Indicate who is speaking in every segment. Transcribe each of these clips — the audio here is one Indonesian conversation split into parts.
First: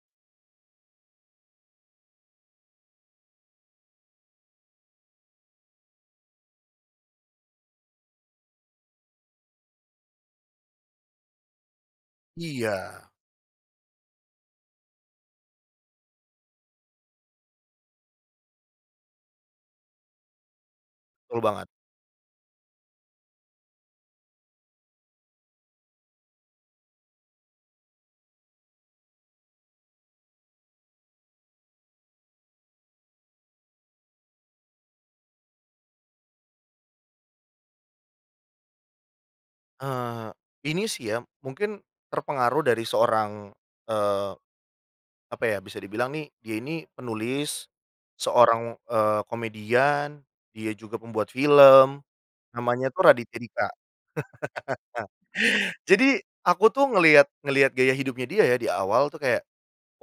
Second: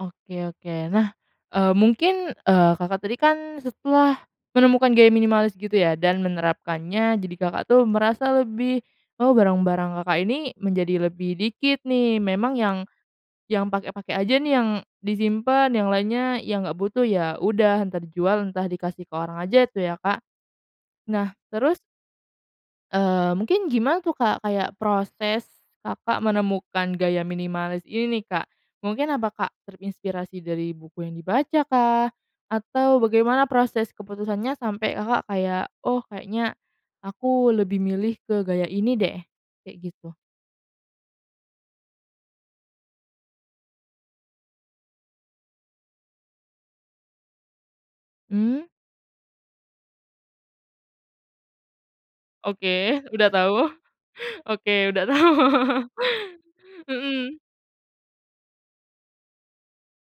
Speaker 1: Oke oke. Nah, eee, mungkin, eee, Kakak tadi kan, setelah menemukan gaya minimalis gitu ya, dan menerapkannya. Jadi Kakak tuh, merasa lebih, "Oh, barang-barang Kakak ini, menjadi lebih dikit nih." Memang yang,
Speaker 2: Iya.
Speaker 1: yang pakai-pakai aja nih, yang disimpen. Yang lainnya, yang nggak butuh, ya udah, entah dijual, entah dikasih ke orang aja tuh, ya, Kak. Nah,
Speaker 2: Betul banget.
Speaker 1: terus Eee, mungkin gimana tuh, Kak, kayak proses, Kakak menemukan gaya minimalis ini nih, Kak. Mungkin apa Kak, terinspirasi dari buku yang dibacakah atau bagaimana proses keputusannya, sampai Kakak kayak, oh kayaknya aku lebih milih ke gaya ini deh, kayak gitu?
Speaker 2: Heeh heeh. Ini sih ya, mungkin terpengaruh dari seorang, eee, apa ya, bisa dibilang nih, dia ini penulis,
Speaker 1: Mmm.
Speaker 2: seorang, eee, komedian, dia juga pembuat film,
Speaker 1: Oke,
Speaker 2: namanya tuh
Speaker 1: udah
Speaker 2: Raditya
Speaker 1: tau.
Speaker 2: Dika.
Speaker 1: Oke, udah tau.
Speaker 2: Jadi, aku tuh ngelihat
Speaker 1: Mhm.
Speaker 2: ngelihat gaya hidupnya dia ya, di awal tuh kayak,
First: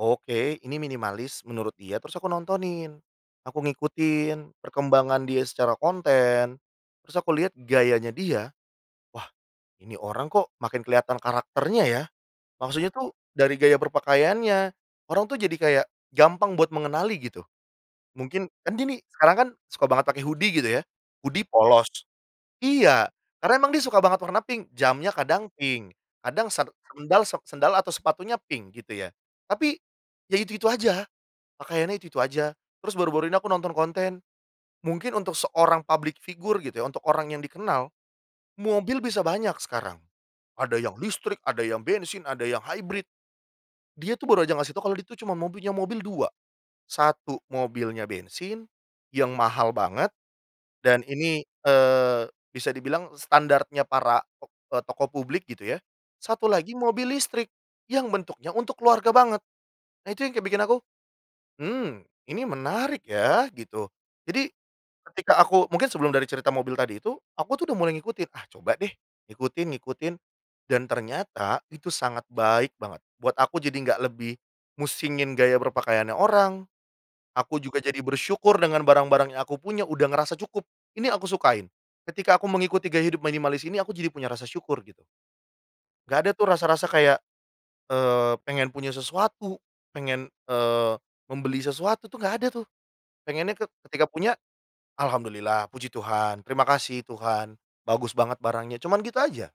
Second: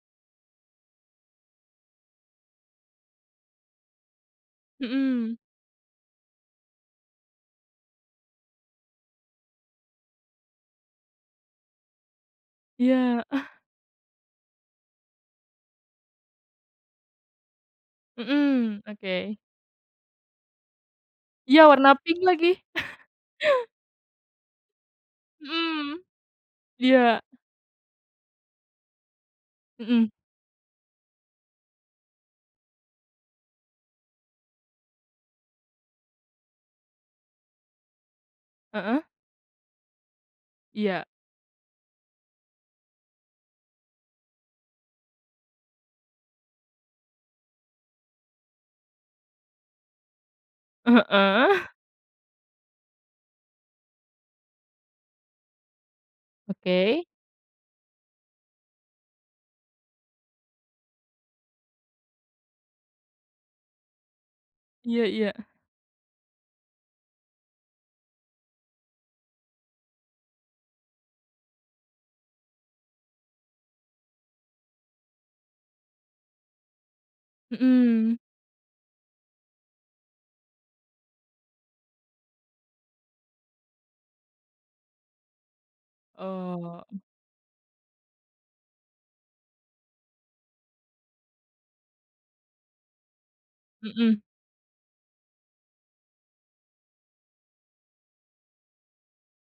Speaker 2: "Oke ini minimalis," menurut dia. Terus aku nontonin, aku ngikutin perkembangan
Speaker 1: Mhm.
Speaker 2: dia secara konten, terus aku lihat gayanya dia, "Wah! Ini orang kok, makin kelihatan karakternya ya," maksudnya tuh,
Speaker 1: Iya. Ah.
Speaker 2: dari gaya berpakaiannya. Orang tuh jadi kayak gampang buat mengenali, gitu. Mungkin kan
Speaker 1: Mhm,
Speaker 2: gini, sekarang
Speaker 1: oke.
Speaker 2: kan, suka banget pake hoodie, gitu ya, hoodie
Speaker 1: Iya, warna
Speaker 2: polos
Speaker 1: pink lagi.
Speaker 2: iya, karena emang dia suka banget warna pink. Jamnya kadang pink,
Speaker 1: Mhm.
Speaker 2: kadang ser
Speaker 1: Iya.
Speaker 2: sendal, se sendal, atau sepatunya pink, gitu ya, Tapi,
Speaker 1: Mhm.
Speaker 2: ya itu-itu aja, pakaiannya itu-itu aja. Terus baru-baru ini aku nonton konten, mungkin untuk seorang public figure gitu ya, untuk orang yang dikenal, mobil
Speaker 1: Heeh.
Speaker 2: bisa banyak sekarang, ada yang
Speaker 1: Iya.
Speaker 2: listrik, yang bensin, ada yang hybrid. Dia tuh baru aja ngasih tau, kalau dia itu cuma mobilnya, mobil 2. Satu mobilnya bensin, yang mahal banget, dan ini,
Speaker 1: Heeh.
Speaker 2: eee, bisa dibilang standarnya para tok eee, tokoh publik, gitu ya, satu lagi
Speaker 1: Oke.
Speaker 2: mobil listrik yang bentuknya untuk keluarga banget. Nah, itu yang kayak bikin aku, "Mmm, ini menarik ya," gitu. Jadi,
Speaker 1: Iya iya.
Speaker 2: ketika aku mungkin sebelum dari cerita mobil tadi itu, aku tuh udah mulai ngikutin. "Ah, coba deh, ikutin, ngikutin," dan ternyata, itu sangat baik banget, buat aku. Jadi nggak lebih musingin gaya berpakaiannya orang, aku juga jadi
Speaker 1: Mhm.
Speaker 2: bersyukur dengan barang-barang yang aku punya, udah ngerasa cukup, ini aku sukain, ketika aku mengikuti gaya hidup minimalis ini, aku jadi punya rasa syukur, gitu. Nggak ada tuh
Speaker 1: Oh,
Speaker 2: rasa-rasa
Speaker 1: Mhm.
Speaker 2: kayak, eee, pengen punya sesuatu, pengen, eee, membeli sesuatu tuh nggak ada, tuh. Pengennya ke ketika
Speaker 1: Mhm.
Speaker 2: punya, alhamdulillah, Puji Tuhan, terima kasih Tuhan, bagus banget barangnya, cuman gitu aja.